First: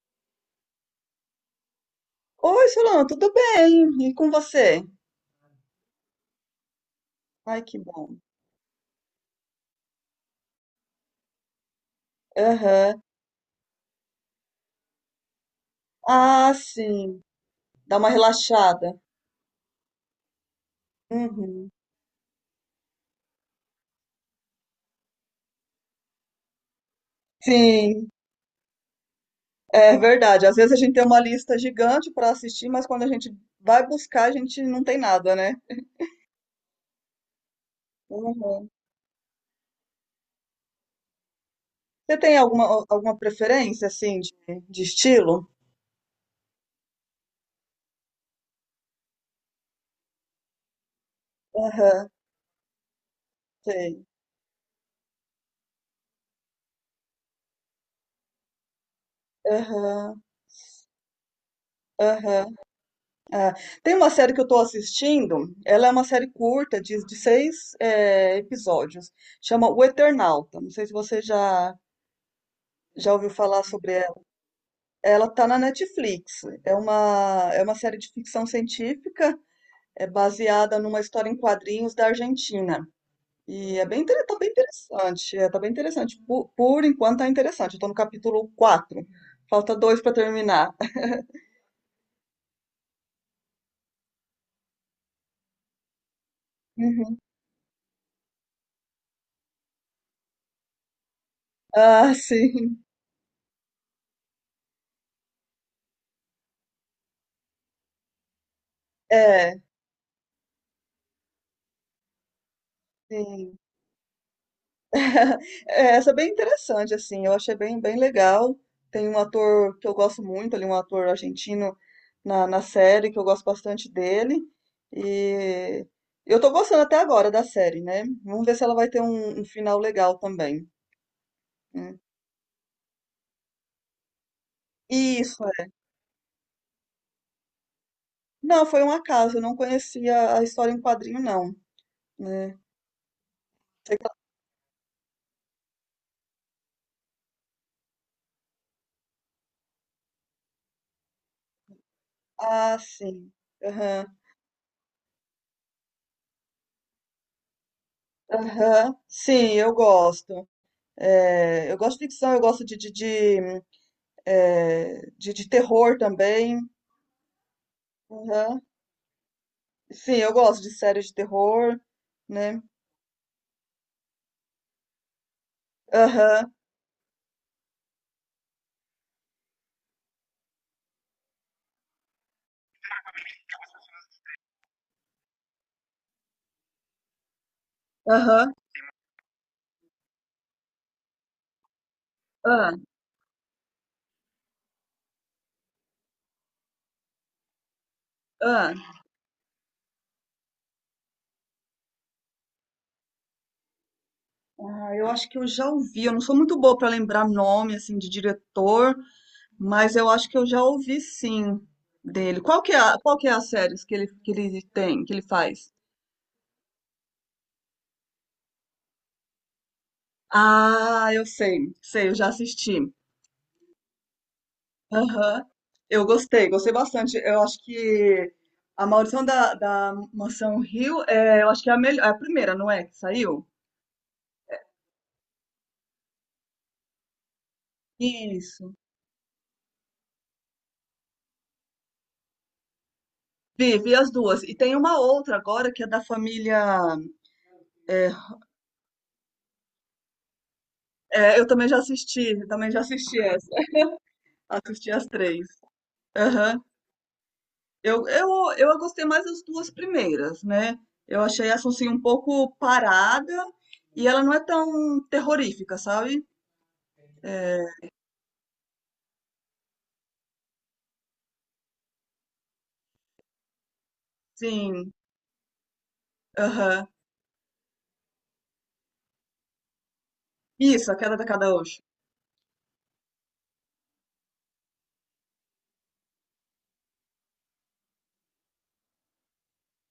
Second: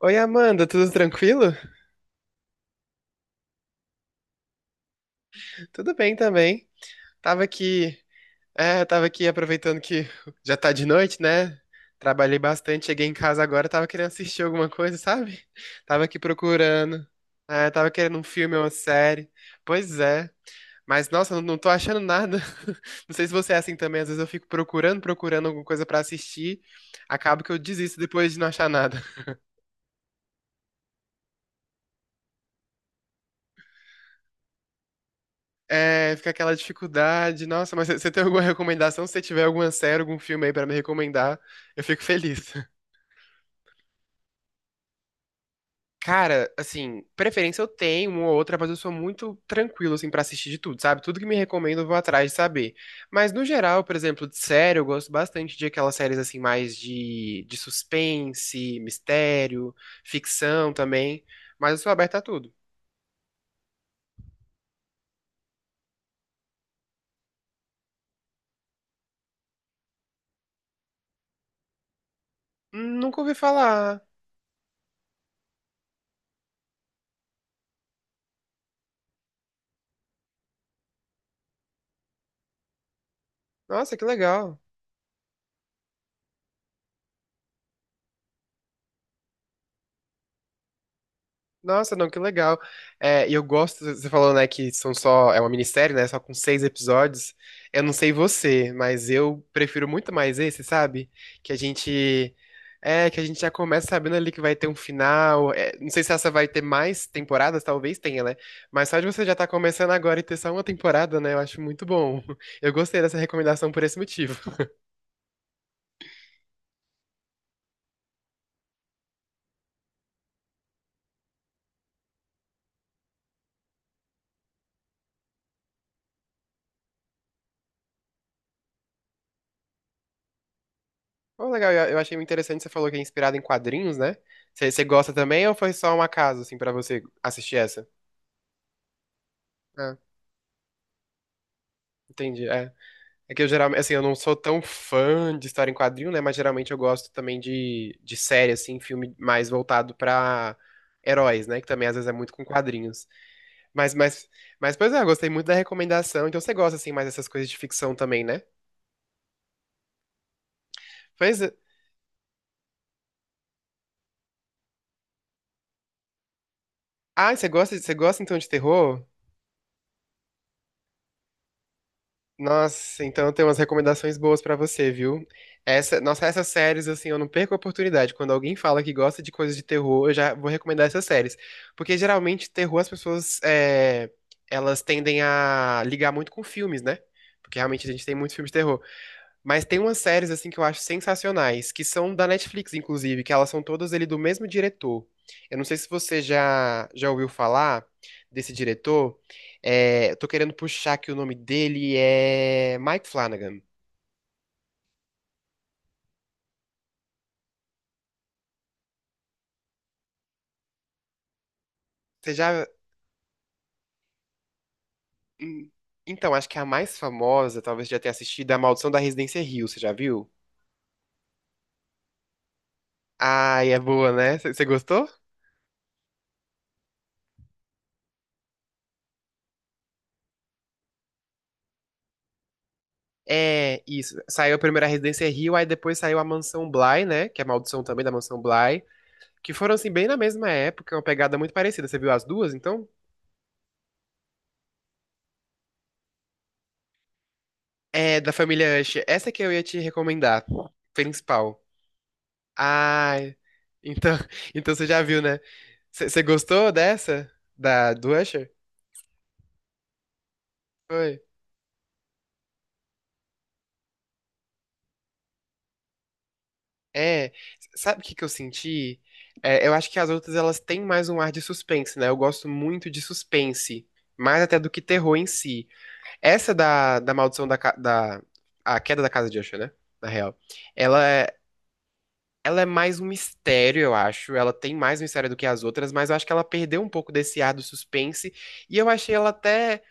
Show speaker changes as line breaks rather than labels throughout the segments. Oi, Amanda, tudo tranquilo?
Oi, Solano, tudo bem? E com você?
Tudo bem também. Tava
Ai, que
aqui,
bom.
tava aqui aproveitando que já tá de noite, né? Trabalhei bastante,
Aham.
cheguei em casa agora, tava querendo assistir alguma coisa, sabe? Tava aqui
Ah,
procurando.
sim.
É, tava
Dá uma
querendo um filme ou uma
relaxada.
série. Pois é. Mas, nossa, não tô
Uhum.
achando nada. Não sei se você é assim também, às vezes eu fico procurando, procurando alguma coisa pra assistir, acabo que eu desisto
Sim,
depois de não achar nada.
é verdade. Às vezes a gente tem uma lista gigante para assistir, mas quando a gente vai buscar, a gente não tem nada, né?
É, fica aquela dificuldade. Nossa, mas você tem alguma
Uhum.
recomendação? Se você tiver alguma série, algum filme aí pra me recomendar, eu fico
Você tem
feliz.
alguma, alguma preferência, assim, de estilo?
Cara, assim, preferência eu tenho uma ou outra, mas eu sou muito tranquilo, assim, pra assistir de tudo, sabe? Tudo que me recomendo eu vou
Aham,
atrás de saber. Mas no geral, por
tem.
exemplo, de série, eu gosto bastante de aquelas séries, assim, mais de suspense, mistério,
Aham,
ficção também. Mas eu sou aberto a tudo.
aham. Tem uma série que eu estou assistindo, ela é uma série curta, de seis episódios, chama O Eternauta. Não sei se você já, já
Nunca
ouviu
ouvi
falar sobre
falar.
ela. Ela está na Netflix. É uma série de ficção científica, é baseada numa história em quadrinhos da Argentina. E é
Nossa,
bem,
que
tá bem
legal.
interessante, tá bem interessante. Por enquanto tá interessante. Eu tô no capítulo 4. Falta dois para terminar.
Nossa, não, que legal. É, e eu gosto, você falou, né, que são só, é uma minissérie, né, só com seis
Uhum.
episódios. Eu não sei você, mas eu prefiro muito mais esse, sabe? Que a
Ah,
gente,
sim.
que a gente já começa sabendo ali que vai ter um final. É, não sei se essa vai ter mais temporadas, talvez tenha, né? Mas só de você já estar
É,
começando agora e ter só uma temporada, né, eu acho muito bom. Eu gostei dessa
sim.
recomendação por esse motivo.
É, essa é bem interessante, assim, eu achei bem legal. Tem um ator que eu gosto muito ali, um ator argentino na série, que eu gosto bastante dele. E eu tô gostando até agora da série, né? Vamos ver se ela vai ter um final legal também.
Bom, legal,
Né?
eu achei muito interessante, você falou que é inspirado em quadrinhos, né? Você gosta
Isso,
também ou
é.
foi só um acaso, assim, pra você assistir essa?
Não, foi um acaso, eu não
Ah,
conhecia a história em quadrinho, não,
entendi.
né?
É. É que eu geralmente, assim,
Sei
eu
que-
não sou tão fã de história em quadrinho, né? Mas geralmente eu gosto também de série, assim, filme mais voltado pra heróis, né? Que também às vezes é muito com
Ah,
quadrinhos.
sim.
Mas,
Aham.
mas, mas, pois é, eu gostei muito da recomendação. Então você gosta, assim, mais dessas coisas de ficção também, né?
Aham. Sim, eu gosto.
Pois é.
É, eu gosto de ficção, eu gosto de de terror também.
Ah, você gosta então de
Aham.
terror?
Sim, eu gosto de séries de terror, né?
Nossa, então tem umas recomendações boas pra você, viu? Essa, nossa, essas
Aham,
séries, assim, eu não perco a oportunidade. Quando alguém fala que gosta de coisas de terror, eu já vou recomendar essas séries. Porque geralmente, terror, as pessoas, elas tendem a ligar muito com filmes, né? Porque realmente a gente tem muitos filmes de
aham,
terror. Mas tem umas séries assim que eu acho sensacionais, que são da
ah,
Netflix, inclusive, que elas são todas ele do mesmo diretor. Eu não sei se você já ouviu falar desse
ah.
diretor. É, eu tô querendo puxar que o nome dele é Mike Flanagan.
Ah, eu acho que eu já ouvi. Eu não sou muito boa para lembrar nome assim de diretor, mas eu acho que eu já ouvi sim
Você
dele. Qual
já
que é a, qual que é as séries que ele tem, que ele
hum,
faz?
então, acho que é a mais famosa, talvez você já tenha assistido, é A Maldição da Residência Hill, você já viu?
Ah, eu sei, sei, eu já assisti.
Ai, é boa, né? Você gostou?
Aham. Eu gostei, gostei bastante. Eu acho que a Maldição da Mansão Hill, eu acho que é a melhor, é a primeira, não é? Que saiu?
É, isso. Saiu a primeira Residência Hill, aí depois saiu a Mansão Bly, né? Que é a maldição também da Mansão
Isso.
Bly. Que foram assim bem na mesma época, uma pegada muito parecida. Você viu as duas, então?
Vi, vi as duas. E tem uma outra agora que é da família. É,
É da família Usher. Essa que eu ia te recomendar,
é, eu
principal.
também já
Ah,
assisti essa.
então, então você
Assisti
já
as
viu, né?
três.
Você
Aham.
gostou dessa da
Eu,
do
eu,
Usher?
eu gostei mais das duas primeiras, né?
Foi.
Eu achei essa assim um pouco parada e ela não é tão terrorífica, sabe?
É,
É,
sabe o que que eu senti? É, eu acho que as outras elas têm mais um ar de suspense, né? Eu gosto muito de suspense, mais até do que
sim.
terror em si. Essa
Aham.
da maldição da a queda da casa de Usher, né? Na real.
Isso, A
Ela,
Queda da
é,
Kadaoshi.
Ela é mais um mistério, eu acho. Ela tem mais mistério do que as outras, mas eu acho que ela perdeu um pouco desse ar do suspense. E eu achei ela até.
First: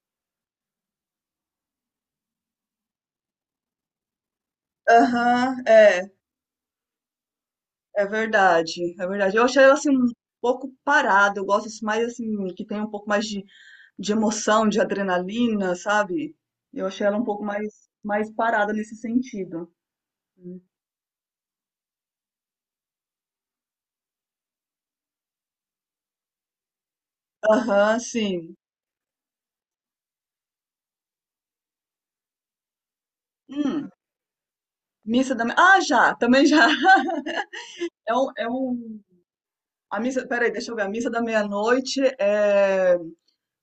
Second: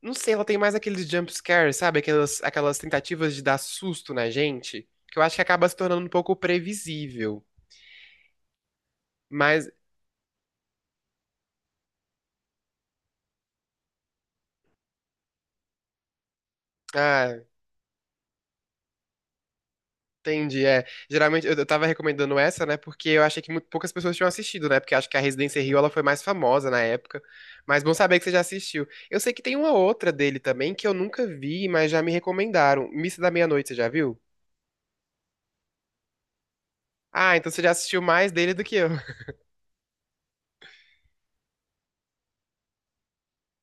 Não sei, ela tem mais aqueles jump scares, sabe? Aquelas tentativas de dar susto na gente, que eu acho que
Aham,
acaba se tornando um pouco previsível.
é verdade, é verdade. Eu achei
Mas.
ela assim um pouco parada, eu gosto assim, mais assim, que tem um pouco mais de emoção, de adrenalina, sabe? Eu achei ela um
Ah,
pouco mais, mais parada nesse sentido.
entendi, é. Geralmente eu tava recomendando essa, né? Porque eu achei que poucas pessoas tinham assistido, né? Porque acho que a Residência Rio ela foi mais famosa na época. Mas bom
Aham,
saber que você já
sim.
assistiu. Eu sei que tem uma outra dele também que eu nunca vi, mas já me recomendaram. Missa da Meia-Noite, você já
Hum,
viu?
Ah, já, também já.
Ah, então você já assistiu
É um,
mais
é
dele do que eu.
um... A missa, peraí, deixa eu ver. A missa da meia-noite é.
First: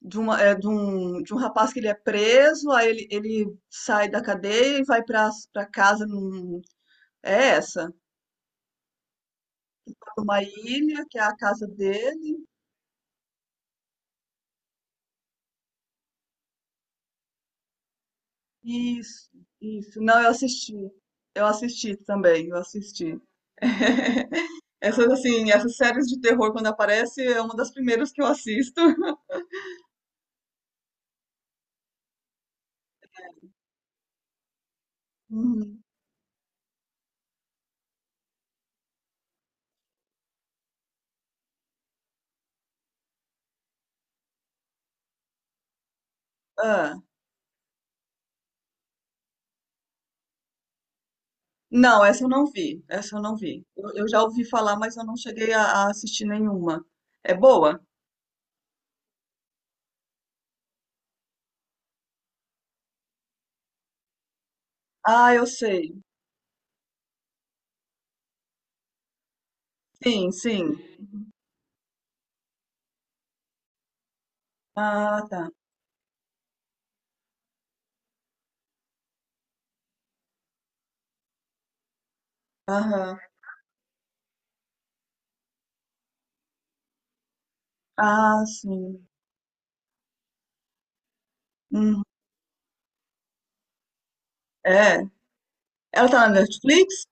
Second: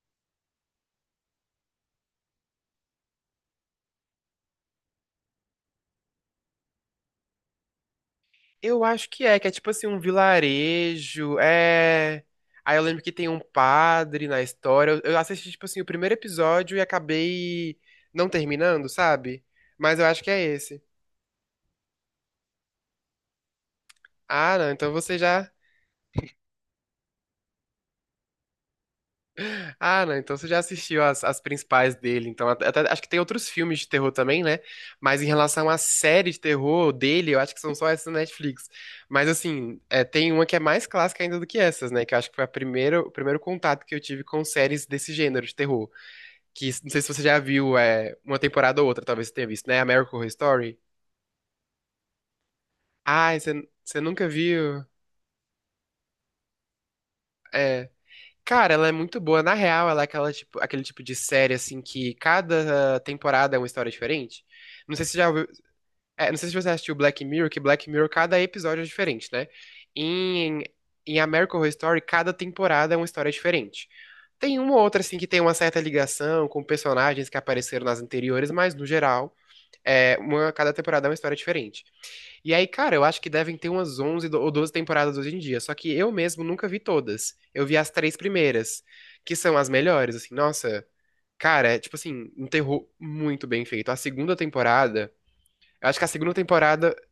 de, uma, é, de, um, de um rapaz que ele é preso, aí ele sai da cadeia e vai para casa é essa,
Eu acho que é tipo assim, um
uma ilha que é a
vilarejo.
casa
É.
dele.
Aí eu lembro que tem um padre na história. Eu assisti, tipo assim, o primeiro episódio e acabei não terminando,
Isso,
sabe? Mas
isso.
eu
Não,
acho
eu
que é
assisti.
esse.
Eu assisti também, eu assisti.
Ah, não, então você já.
Essas séries de terror quando aparece é uma das primeiras que eu assisto.
Ah, não, então você já assistiu as, as principais dele. Então, acho que tem outros filmes de terror também, né? Mas em relação à
Uhum.
série de terror dele, eu acho que são só essas na Netflix. Mas assim, é, tem uma que é mais clássica ainda do que essas, né? Que eu acho que foi a primeira, o primeiro contato que eu tive com séries desse gênero de terror. Que não sei
Ah,
se você já viu é, uma temporada ou outra, talvez você tenha visto, né? American Horror Story.
não, essa eu não vi. Essa eu
Ah,
não vi. Eu,
você
eu já
nunca
ouvi falar,
viu?
mas eu não cheguei a assistir nenhuma. É boa?
É. Cara, ela é muito boa. Na real, ela é aquela tipo, aquele tipo de série, assim, que cada temporada é uma história diferente. Não sei se você já
Ah, eu
ouviu,
sei.
é, não sei se você assistiu Black Mirror, que Black Mirror, cada episódio é diferente, né?
Sim,
Em,
sim.
em American Horror Story, cada temporada é uma história diferente. Tem uma ou outra, assim, que
Ah,
tem
tá.
uma certa ligação com personagens que apareceram nas anteriores, mas, no geral, é uma, cada temporada é uma história diferente. E aí, cara, eu
Aham.
acho que devem ter umas 11 ou 12 temporadas hoje em dia. Só que eu mesmo nunca vi todas. Eu vi as três
Ah,
primeiras,
sim.
que são as melhores, assim. Nossa, cara, é, tipo
Uhum.
assim, um terror muito bem feito. A segunda
É.
temporada, eu acho que a
Ela tá
segunda
na
temporada,
Netflix?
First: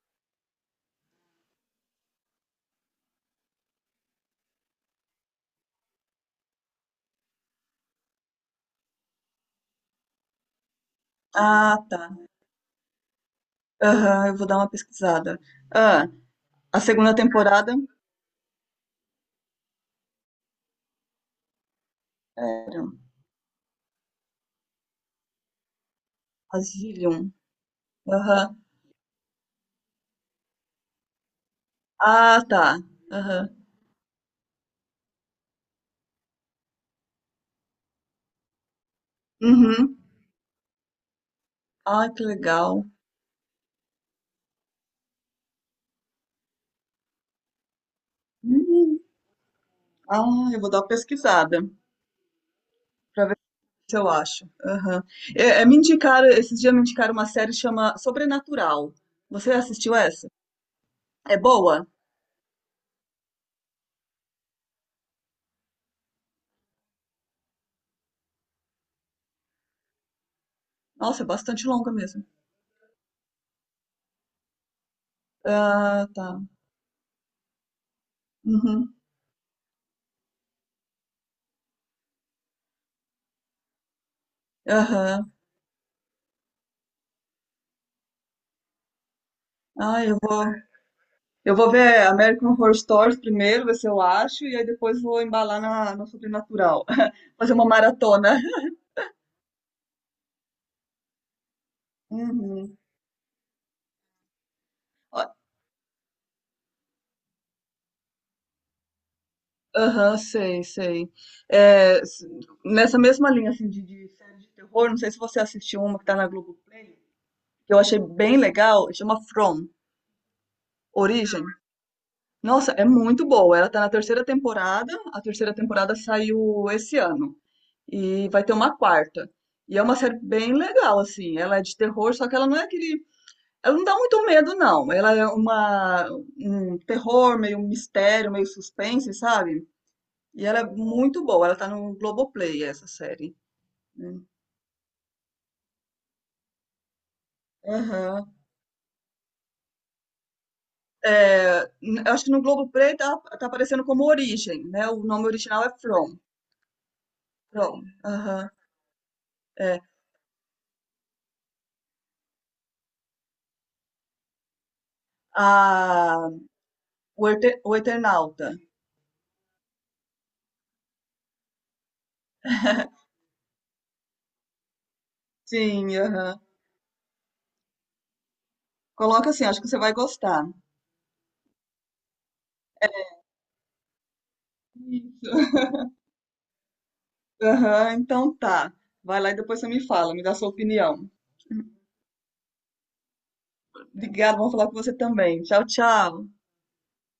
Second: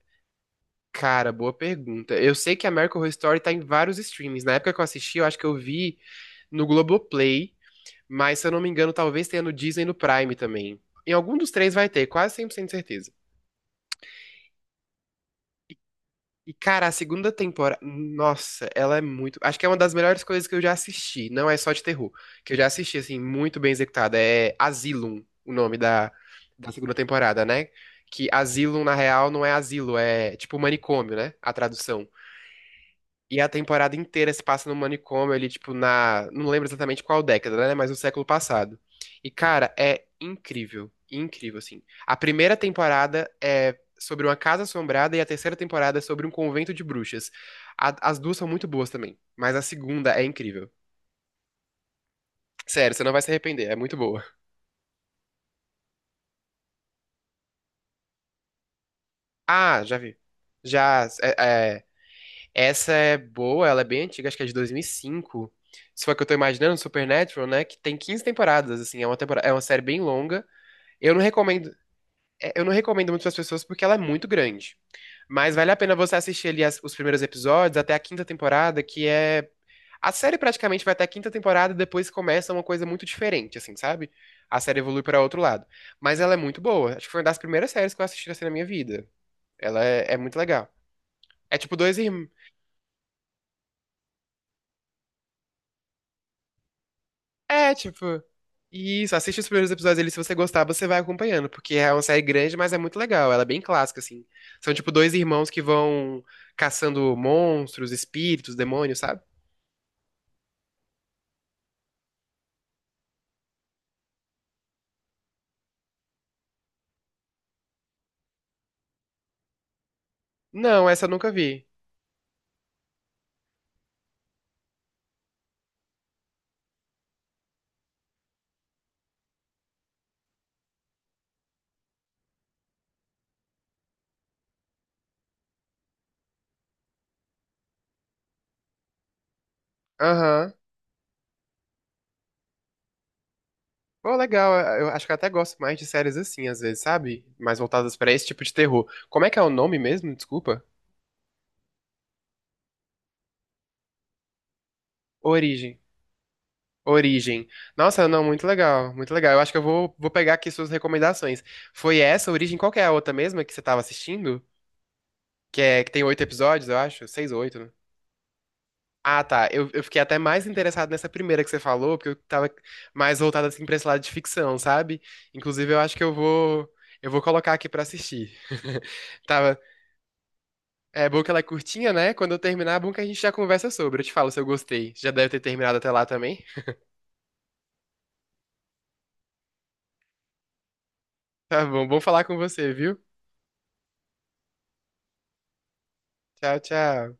cara, boa pergunta. Eu sei que a American Horror Story tá em vários streams. Na época que eu assisti, eu acho que eu vi no Globoplay, mas se eu não me engano, talvez tenha no Disney e no Prime também. Em algum dos três
Ah,
vai
tá.
ter, quase cem por cento de certeza.
Aham, eu vou dar uma pesquisada. Ah,
E,
a
cara, a
segunda
segunda
temporada
temporada, nossa, ela é muito. Acho que é uma das melhores coisas que eu já assisti. Não é só de terror, que eu já
era
assisti, assim, muito bem executada. É Asylum, o nome da segunda
Asylum.
temporada, né? Que
Aham.
Asylum, na real, não é asilo, é tipo manicômio, né? A tradução.
Ah, tá.
E
Aham.
a temporada inteira se passa no manicômio ali, tipo, na. Não lembro exatamente qual década, né? Mas no século passado. E, cara,
Uhum.
é incrível. Incrível, assim.
Ah,
A
que
primeira
legal.
temporada é sobre uma casa assombrada e a terceira temporada é sobre um convento de bruxas. As duas são muito boas
Hum.
também. Mas a segunda é
Ah, eu
incrível.
vou dar uma pesquisada
Sério, você não vai
pra
se
ver
arrepender. É
se
muito
eu
boa.
acho. Aham. Me indicaram, esses dias me indicaram uma série que chama Sobrenatural. Você
Ah,
assistiu
já vi.
essa?
Já.
É
É,
boa?
Essa é boa, ela é bem antiga, acho que é de 2005. Se for a que eu tô imaginando, Supernatural, né? Que tem 15 temporadas, assim, é uma temporada, é uma série bem longa. Eu não
Nossa, é bastante
recomendo,
longa mesmo.
é, eu não recomendo muito pras pessoas porque ela é muito grande. Mas vale a pena
Ah,
você
tá.
assistir ali os primeiros episódios até a quinta temporada,
Uhum.
que é a série praticamente vai até a quinta temporada e depois começa uma coisa muito diferente, assim, sabe? A série evolui para
Aham.
outro lado. Mas ela é muito boa. Acho que foi uma das primeiras séries que eu assisti assim na minha vida.
Ah, eu
É muito
vou,
legal.
eu
É
vou
tipo dois
ver
irmãos.
American Horror Stories primeiro, ver se eu acho, e aí depois vou embalar no Sobrenatural. Fazer uma
É, tipo.
maratona.
Isso, assiste os primeiros episódios ali, se você gostar, você vai acompanhando, porque é uma série grande, mas
Uhum.
é muito legal, ela é bem clássica, assim. São, tipo, dois
Ó,
irmãos que vão caçando monstros, espíritos, demônios, sabe?
aham, sei, sei. É, nessa mesma linha assim, de série de terror, não sei se você assistiu uma que tá na Globoplay, que eu achei bem legal, chama From,
Não, essa eu nunca
Origem.
vi.
Nossa, é muito boa. Ela tá na terceira temporada. A terceira temporada saiu esse ano. E vai ter uma quarta. E é uma série bem legal, assim. Ela é de terror, só que ela não é aquele. Ela não dá muito medo, não. Um terror, meio um mistério, meio suspense, sabe? E
Aham.
ela é muito boa. Ela tá no Globoplay, essa série.
Pô,
Hum.
legal, eu acho que eu até gosto mais de séries assim, às vezes, sabe? Mais voltadas pra esse
Aham.
tipo de terror. Como é que é o nome mesmo? Desculpa.
É, eu acho que no Globoplay tá aparecendo como Origem, né? O nome original é
Origem.
From.
Origem.
From.
Nossa, não, muito
Aham.
legal, muito legal. Eu acho que
É.
vou pegar aqui suas recomendações. Foi essa, Origem? Qual que é a outra mesma que você tava assistindo?
A,
Que, é, que tem 8 episódios, eu acho. Seis ou oito, né?
O Eternauta.
Ah, tá. Eu fiquei até mais interessado nessa primeira que você falou, porque eu tava mais voltado assim pra esse lado de ficção, sabe? Inclusive, eu
Sim,
acho que eu
aham.
vou. Eu vou colocar aqui pra assistir.
Coloca assim,
Tava.
acho que você vai gostar.
É bom que ela é curtinha, né? Quando eu terminar, é bom que a gente já conversa sobre. Eu te falo se eu gostei. Já deve
Isso.
ter terminado até lá também.
Aham, então tá. Vai lá e depois você me fala, me dá sua opinião.
Tá bom, bom falar com você, viu?
Obrigada, vamos falar com você também. Tchau, tchau.
Tchau, tchau.